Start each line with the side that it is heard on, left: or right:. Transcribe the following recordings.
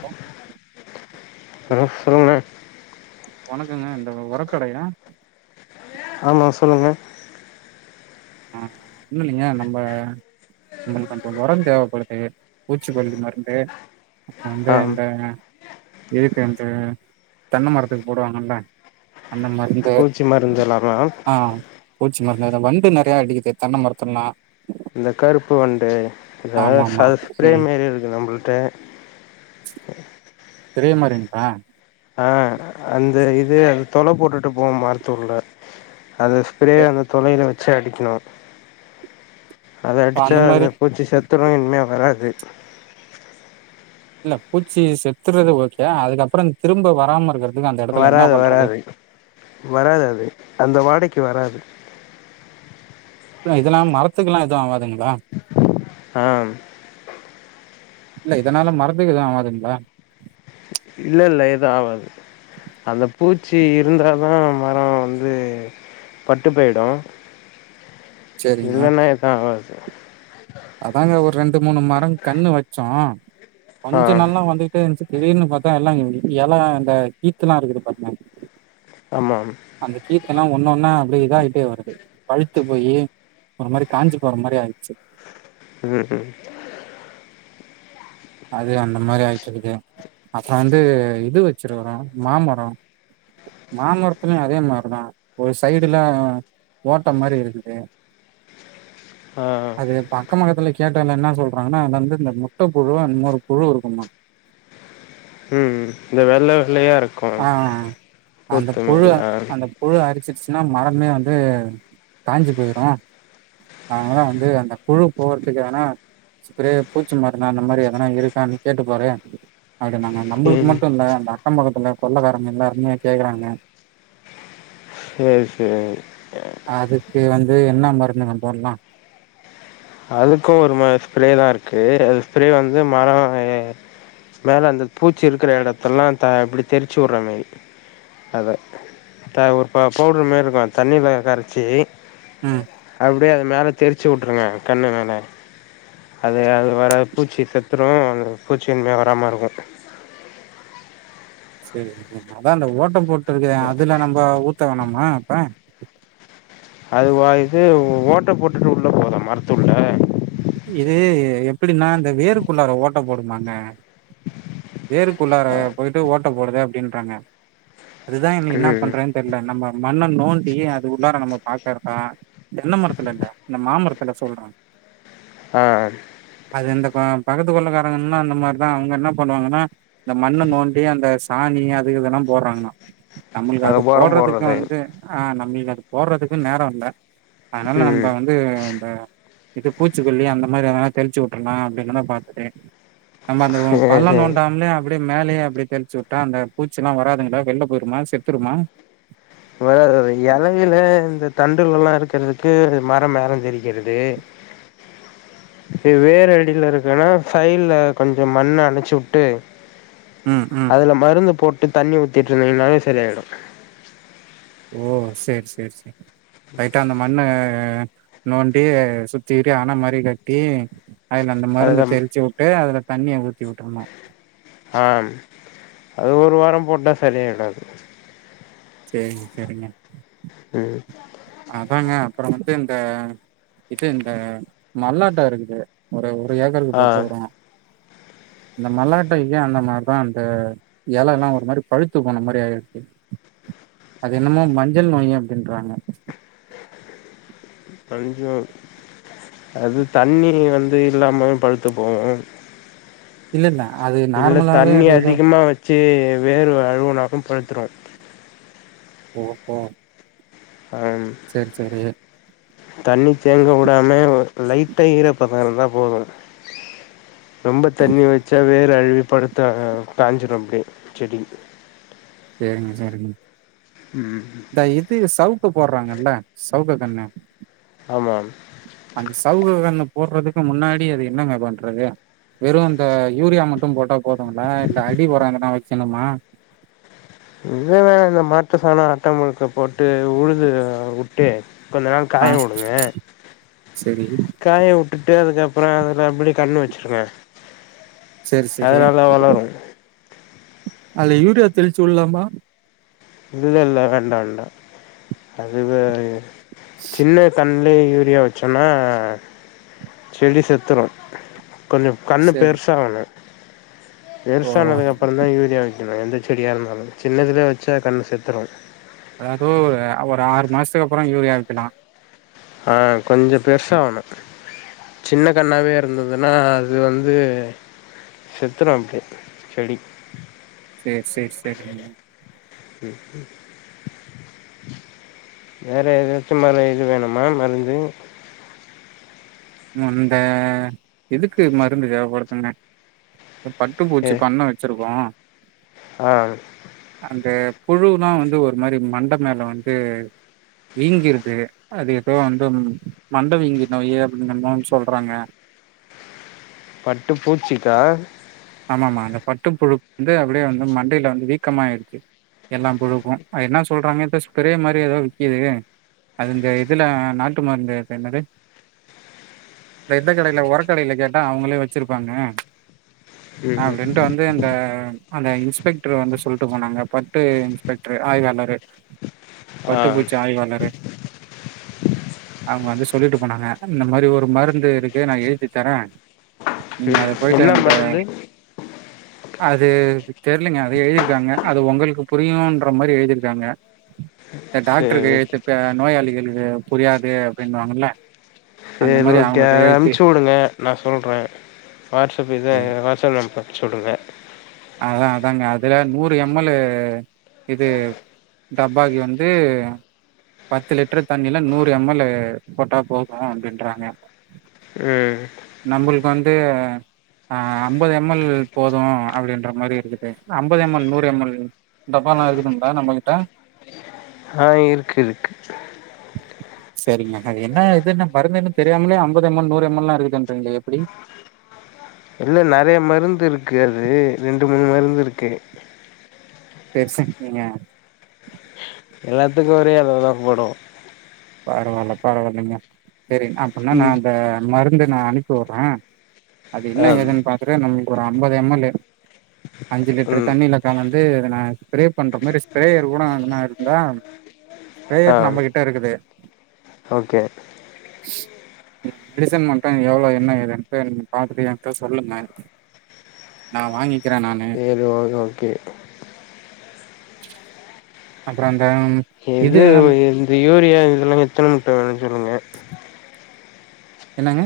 right: Bro
left: hello சொல்லுங்கண்ண
right: வணக்கங்க இந்த உரக்கடையா
left: ஆமா சொல்லுங்க
right: ம் ஒன்னுல்லிங்க நம்ப நம்மளுக்கு கொஞ்சோ ஒரம் தேவைப்படுது பூச்சிக்கொல்லி மருந்து அந்த
left: ஆ
right: இந்த இதுக்கு வந்து தென்ன மரத்துக்கு போடுவாங்கல
left: பூச்சி மருந்துலாமா
right: ஆ [unintelligible] [unintelligible] அடிக்குது தென்ன மரத்தனா
left: இந்த கருப்பு வண்டு அத
right: ஆமா ஆமா
left: சது ஸ்பிரே
right: ம்
left: மாரி இருக்கு நம்புல்ட்ட [inaudible]
right: ஸ்ப்ரே மாறிங்கள
left: ஆஹ் அந்த இது தொல போட்டுட்டு போ மரத்துள்ள அந்த ஸ்ப்ரே
right: இப்ப
left: அந்த தொலையில வச்ச ச்சா அடிக்கணு அத அடிச்சா
right: அந்த மாரி
left: பூச்சி செத்துரு இனிமே வராது
right: இல்ல பூச்சி செத்துறது ஓகே அதுக்கப்ரோ திரும்ப வராம இருக்கிறது
left: வராது வராது வராது அது அந்த வாடைக்- க்கு வராது
right: இதெல்லாம் மரத்துக்ல்லா எதுவு ஆகாதுங்களா
left: ஹா
right: இல்ல இதனால மரத்துக்கு எதுவு ஆவாதுங்களா
left: இல்ல இல்ல எது ஆவாது அந்த பூச்சி இருந்தாதா மரம் வந்து பட்டு போயிடு
right: சேரிங்க
left: இல்லன எது ஆவாது [unintelligible]
right: அதாங்க ஒரு ரெண்டு மூணு மரங் கண்ணு வச்சோ
left: ஆ
right: கொஞ்சோ நல்லா வந்துகிட்டே இருந்துச்சு திடீர்னு பாாரத்தா எல்லா இல இந்தந்த கீத்துலா இருக்குது பாரங்க
left: ஆமாம்
right: துலா ஒன்ன ஒன்னா அப்படியே இத ஆயிட்டே வருது பழுத்து போயி ஒரு மாரி காஞ்சு போற மாரி ஆயிடுச்சு
left: உம் உம்
right: அது அந்த மாதிரி ஆயிட்டு இருக்குது அப்ரோ வந்து இது வச்சிருக்குறோ மாமரோ மாமரத்துலயு அதே மாரி தா ஒரு சைடுல ஓட்ட மாரி இருக்குது
left: ஆ
right: அது பக்கமக்கத்துல கேட்டல என்ன சொல்றாங்கன்னா அது வந்து இந்த முட்ட புழுவ இண்ணொரு புழு இருக்கும்மா
left: ம் இந்த வெல்ல
right: ஆஹ் அந்த புழு
left: மாரி ஆ
right: அந்த புழு அரிச்சிருச்சு ன்னா மரமே வந்து காஞ்சி போயிரு அதனால வந்து அந்த புழு போறதுக்கு ஏதாவது ச்பரே பூச்சி மருணா அந்த மாரி எதனா இருக்கான்னு கேட்டு பாறு அட நாங்க நம்பளுக்கு
left: ம்
right: மட்டுல அந்த அக்கம் பக்கத்துல கொள்ளக்காரங்க எல்லாருமே கேக்குறாங்க
left: செரி செரி
right: அது என்ன மருந்து ந போன்லா
left: அதுக்கு ஒரு மா ஸ்ப்ரே தா இருக்கு அது ஸ்ப்ரே வந்து மரம் மேல அந்த பூச்சி இருக்கிற இடத்தல்லா த இப்படி தெரிச்சு விடுறமாரி அத த ஒரு ப பவுடரு மாரி இருக்கும் தண்ணியில கரைச்சி
right: ம்
left: அப்டிய மேலே தெரிச்சு விட்ருங்க கன்னு மேலே அது அது வராது பூச்சி செத்துடும் அந்த பூச்சியின்மையாக வராமல் இருக்கும்
right: சரி அதான் ஓட்டம் போட்டு இருக்கு அதுல நம்ம ஊத்த வேணம்மா ஆ
left: அது வாயது ஓட்டை போட்டுட்டு உள்ள போகுதா மரத்துள்ள
right: இது எப்படின்னா இந்த வேருக்குள்ளார ஓட்ட போடுமாங்க வேருக்குள்ளார போயிட்டு ஓட்ட போடுதே அப்டிறாங்க அதுதான் என்ன என்ன
left: ம்
right: பண்றேன்னு தெரியல நம்ம மண்ண நோண்டி அது உள்ளார நம்ம பாக்கறதா தென்ன மரத்துல இல்ல இந்த மாமரத்துல சொல்றன்
left: ஆஹம்
right: அது இந்த பக்கத்து கொள்ளக்காரங்கன்னா அந்த மாதிரிதான் அவங்க என்ன பண்ணுவாங்கன்னா இந்த மண்ணை நோண்டி அந்த சாணி அது இதெல்லாம் போடுறாங்கன்னா நம்மளுக்கு அது
left: ஒரம்
right: போடுறதுக்கு
left: போடுறது
right: வந்து ஆஹ் நம் நீங்க அது போறதுக்கும் நேரம் இல்ல அதனால நம்ம
left: ம்
right: வந்து இந்த இது பூஜ் ச்சி கொல்லி அந்த மாதிரி எதனா தெளிச்சு விட்டுடலாம் அப்படின்னுதான் பாத்துட்டு நம்ம அந்த
left: சேரி
right: பள்ளம்தோண்டாம்லே அப்படியே மேலேயே அப்படியே தெளிச்சு விட்டா அந்த பூச்சி எல்லாம் வராதுங்களா வெளில போயிருமா செத்துருமா
left: இலையில இந்த தண்டுல எல்லாம் இருக்கிறதுக்கு மரம் ஏரம் தெரிக்கிறது வேற அடியில இருக்குன்னா சைட்ல்ல கொஞ்சம் மண்ணு அணைச்சு விட்டு
right: ம் ம்
left: அதுல மருந்து போட் விட்டு தண்ணி ஊத்திட்டு இருந்தீங்கனாலே சரியாயிடும்
right: ஓ சரி சரி சரி லைட்டா அந்த மண்ணு அஹ் நோண்டி சுத்திரி அண மாரி கட்டி அதுல அந்த மருந்த
left: அதுல
right: தெளிச்சி விட்டு அதுல தண்ணிய ஊத்தி வுட்டுருணு
left: ஆம் அது ஒரு வாரோ போட்ட சரியாயிடோ அது
right: செரிங்க செரிங்க
left: உம்
right: அதாங்க அப்புறோ வந்து இந்த இது இந்த மல்லாட்டோ இருக்குது ஒரு ஒரு ஏக்கருக்கு
left: ஆ
right: போட்டு வரோ இந்த மல்லாட்டைக்கு அந்த மாரிதா அந்த இலலா ஒரு மாரி பழுத்து போன மாரி ஆயிருது அது என்னமோ மஞ்சள் நோய் அப்படின்றாங்க
left: கொஞ்சோ அது தண்ணி வந்து இல்லாமே பழுத்து போவோ
right: இல்ல அது
left: இல்ல
right: நார்மலாவே
left: தண்ணி
right: அது ஏதோ
left: அதிகமா வச் சி வேரு அழுவுனாலு பழுத்துறோ
right: ஓஹோ
left: ஆம்
right: சரி சரி
left: தண்ணி தேங்க விடாம லைட்டா ஈர பதோ இருந்தா போதோ ரொம்ப தண்ணி வச்சா வேரு அழுவி பருத்தா காஞ்சிரோ அப்படியே செடி
right: சரிங்க சரிங்க இந்த இது சவுக்கு போடுறாங்கல்ல சௌக்கு கன்னு
left: ஆமாம்
right: அந்த சவுக்கு கண்ணு போடுறதுக்கு முன்னாடி அது என்னங்க பண்றது வெறு அந்த யூரியா மட்டு போட்டா போதுங்களா இல்ல அடி உரோ எதுன்னா வைக்கணுமா
left: எது வேணா இந்த மாட்டு சாணோ ஆட்டா முழுக்க போட்டு உழுது வுட்டு கொஞ்ச நாள்
right: ஆ
left: காய வுடுங்க
right: சரி.
left: காய வுட்டுட்டு அதுக்கப்புறோ அதுல அப்படியே கன்னு வெச் சொல்லுங்க
right: சரி
left: அதனால வளரு
right: அல்ல யூரியா தெளிச்சு வுட்லாமா
left: இல்ல இல்ல வேண்டா வேண்டா அது வே சின்ன கன் இதுல யூரியா வெச்சோன்னா செடி செத்துரோ கொஞ்சோ கன்னு
right: சரி
left: பெருசாகணு
right: ஓ
left: பெருசானதுக்கு அப்புறோ தா யூரியா எந்த செடியா இருந்தாலு சின்னதுலய வச்சா கன்னு செத்துரு
right: அதாவுது ஒரு ஒரு ஆறு மாசத்துக்கு அப்புறோ யூரியா வெக்கலா
left: ஆஹ் கொஞ்சோ பெருசா ஆவணு சின்ன கன்னாவே இருந்ததுன்னா அது வந்து செத்துரோ அப்படியே செடி
right: சேர் சேர் சேரி நீங்க
left: வேற ஏதாச்சும் மர இது வேணுமா மருந்து
right: இந்த இதுக்கு மருந்து தேவபடுத்துணே
left: ஏ
right: பட்டுப்பூச்சி பண்ண வெச்சிருக்கோ
left: ஆ
right: அந்த புழுலாம வந்து ஒரு மாரி மண்ட மேல வந்து வீங்கிரு அது ஏதோ வந்து மண்ட வீங்கி நோய அங்கனன்னு சொல்றாங்க
left: பட்டு பூச்சிக்கா
right: ஆமாம்மா இந்தந்த பட்டு புழு வந்து அப்படியே வந்து மண்டயில வந்து வீக்கமிருச்சு எல்லா புழுக்கும்து என்ன சொல்றாங்க ஏதோ பிரே மாதிரி ஏதோ விற்கது அது இந்த இதுல நாட்டு மருந்த என்னது இந்த எ கடையில உரக்கடையில கேட்டா அவங்களே வச்சிருப்பாங்க அ
left: ம்
right: அப்படண்டு வந்து இந்த அந்த இன்ஸ்பெக்டர் வந்து சொல்லிட்டு போனாங்க பட்டு இன்ஸ்பெக்டர் ஆய்வாளரு
left: ஆ
right: பட்டுப்பூச்சி ஆய்வாளரு அவங்க வந்து சொல்லிட்டு போனாங்க இந்த மாதிரி ஒரு மருந்து இருக்கு நா எழுதி தரே நீங்க
left: ம்
right: அத போயிட்டு
left: என்ன
right: அந்த
left: மருந்து
right: அது தெர்லங்க அது எழுதிருக்காங்க அது உங்களுக்கு புரியுன்ற மாரி எழுதிருக்காங்க ந்த
left: சரி
right: டாக்டர்
left: ஓகே
right: கையெழுத்துப்பெ நோயாளிகள் இது புரியாது அப்படின்னுவாங்கல
left: சரி ஓகே அத அனுப்ச்சு வுடுங்க நா சொல்ற வாட்ஸ்அப் இது வாட்ஸ்அப்ல அனுப்பு ச்சு வுடுங்க
right: அதா அதாங்க அதுல நூறு எம் எல் இது டப்பாகு வந்து பத்து லிட்டர் தண்ணியில நூறு எம் எல் போட்டா போது அப்படின்றாங்க
left: ம்
right: நம்மளுக் வந்து ஆ அம்பது எம் எல் போது அப்படின்ற மாரி இருக்குது அம்பது எம் எல் நூறு எம் எல் டப்பாலா இருக்குதுங்களா நம்மகிட்ட
left: ஆ இருக்கு இருக்கு
right: சரிங்க அது என்ன இதுன்னா மருந்துன்னு தெரியாமலே அம்பது எம் எல் நூறு எம் எல் ல்லா இருக்குதுன்றீங்கள எப்டி
left: இல்ல நெறைய மருந்து இருக்கு அது ரெண்டு மூணு மருந்து இருக்கு
right: பெர்ஷன் நீங்க
left: எல்லாத்துக்கு ஒரே அளவுதா போடு
right: பரவால்ல பரவால்லைங்க சரி அப்படுனா நா
left: ம்
right: அந்த மரு ந்த நா அனுப்பி வுட்ற அது
left: ஆ
right: என்ன ஏதுன் பாக்குறது நம்மள்க் ஒரு அம்பது எம் எல் அஞ்சு லிட்டர்
left: ம்
right: தண்ணில கலந் து [unintelligible] ப்ரே பண்ற மாரி ஸ்ஃப்ரேயர் கூட என்ன இருந்தா
left: ஆ
right: ஸ்ஃப்ரேயர் நம்ம கிட்ட இருக்குது
left: ஓகே
right: மெடிசன் மட்டு எவ்ளோ என்ன ஏதுன்ட்டு எனக்கு நீங் பாத்துட்டு என்ட்ட சொல்லுங்க நா வாங்கி
left: சேரி ஓஹே ஓகே
right: அப்பறம்
left: எது வ எந்தி யூரியா இதெல்லா எத்தன முட்ட வேணுன் சொல்லுங்க
right: என்னங்க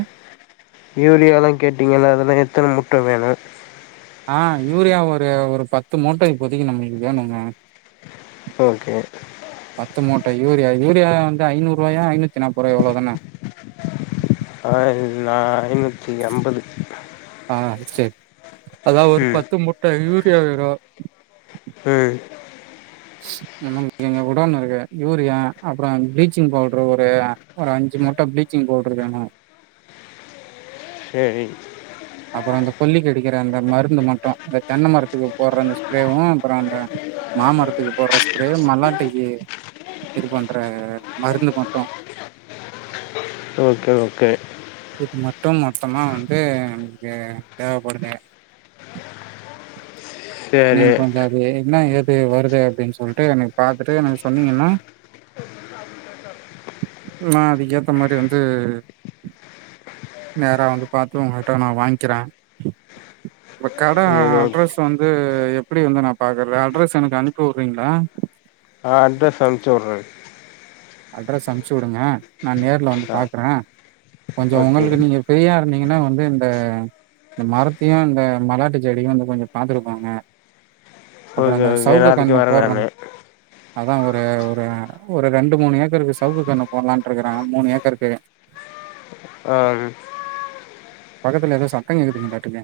left: யூரியாலா கேட்டீங்கல்ல அதெல்லா எத்தன முட்ட வேணு
right: ஆஹ் யூரியா ஒரு ஒரு பத்து மூட்ட இப்போதைக்கு நம்மளுக்கு வேணுங்க
left: ஓகே
right: பத்து மூட்ட யூரியா யூரியா வந்து ஐநூறுவாயா ஐநூ
left: அ நா ஐநூற்றி அம்பது
right: ஆஹ் சரி அதாவ் ஒரு
left: ம்
right: பத்து மூட்ட யூரியா வேணு
left: உம்
right: நம்ம [inaudible] குடோனுருக்கு யூரியா அப்புறோ பிளீச்சிங் பவுடரு ஒரு ஒரு அஞ்சு மூட்ட பிளீச்சிங் பவுடரு வேணு
left: சேரி
right: அப்புறோ அந்த கொல்லிக்கு அடிக்கிற அந்த மருந்து மட்டு அந்த தென்ன மரத்துக்கு போடுற அந்த ஸ்ப்ரேவு அப்புற அந்த மாமரத்துக்கு போடுற ஸ்ப்ரே மல்லாட்டிக்கு இது பண்றாங்க
left: ஓகே ஓகே
right: இது மட்டு மொத்தமா வந்து நமக்கு தேவப்படுது
left: சேரி
right: நீங்க கொஞ்சோ அது என்னா ஏது வருது அப்டின் சொல்டு நீங் பாத்துட்டு சொன்னீங்கன்னா, மாரி அதுக்கேத்தமாரி வந்து, நேரா வந்து பாத்து உங்கட்ட நா வாங்கிறே உங்க கட
left: சேரி ஓகே
right: அட்ரஸ் வந்து ந்து எப்பிடி வந்து நா பாக்கறது அட்ரஸ் எனக்கு அனுப்பி உடுறீங்களா
left: ஆ அட்ரஸ் அம்ச்சு உடுறே
right: அட்ரஸ் அம்ச்சு உடுங்க நா நேர்ல வந்து
left: ஆ
right: பாக்கறே கொஞ்சோ
left: ஓகே
right: உங்களுக்கு நீங்க ஃப்ரியா நீங்கன்னா வந்து இந்த இந்த மரத்தையு இந்த மல்லாட்டு செடியையு வந்து கொஞ்சோ பாத்துட்டு போங்க
left: ஓகே ஓகே நாளைக்கி வரே நானு
right: அதா ஒரு ஒரு ஒரு ரெண்ட் ரெண்டு மூணு ஏக்கருக்கு சவுக்கு கண்ணு போடலான்றுக்குறே மூணு ஏக்கருக்கு
left: ஆ
right: பக்கத்துல ஏதோ சத்தோ கேக்குதுங்க டாட்டுக்கு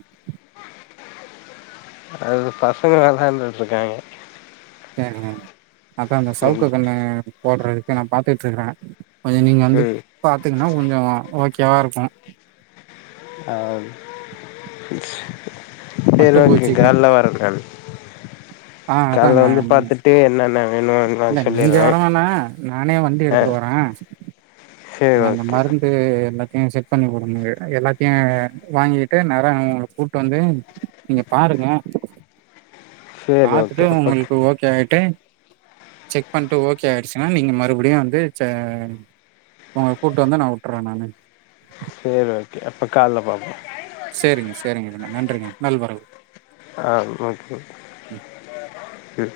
left: அது பசங்க வெளாண்டு இருக்காய்ங்க
right: சேரிங்க அதாங்க சவுக்கு கண்ணு போடுறதுக்கு நா பாத்துட்டு இருக்கே கொஞ்சோ நீங்க வந்து
left: ம்
right: பாத்துக் ங்ன்னா கொஞ்சோ ஓகேவாருக்கும்
left: அ செரி ஓகே
right: பட்டுப்பூச்சிக்கு
left: கால்ல வரங்க
right: ஆ
left: கால்ல
right: அதாங்க
left: வந்து
right: நீங்க
left: பாத்துட்டு என்னென்ன வேணுனு நா
right: இல்ல நீங்க
left: சொல்லிடுறே
right: வரவேனா நானே வந்து
left: ஆ
right: எடுத்துட்டு வரே
left: சரி
right: நீங்க அந்த
left: ஓகே
right: மருந்து பத் நீங்க செட் பண்ணி குடுங்க அது எல்லாத்தையு வாங்கிட்டு நேரா உங்கள கூப்புட்டு வந்து நீங்க பாருங்க
left: சரி
right: பாத்துட்டு
left: ஓகே அப்ப
right: உங்களுக்கு ஓகே ஆயிட்டு செக் பண்ணிட்டு ஓகே ஆயிடுச்சுன்னா நீங்க மறுபடியு வந்து ச உங்க கூட்டு வந்து நா வுட்டுறே நானு.
left: செரி ஓகே அப்ப கால்ல பாப்போ
right: செரிங்க செரிங்க நன்றிங்க நல்வரவு.
left: ஆ க
right: ம்
left: ம்.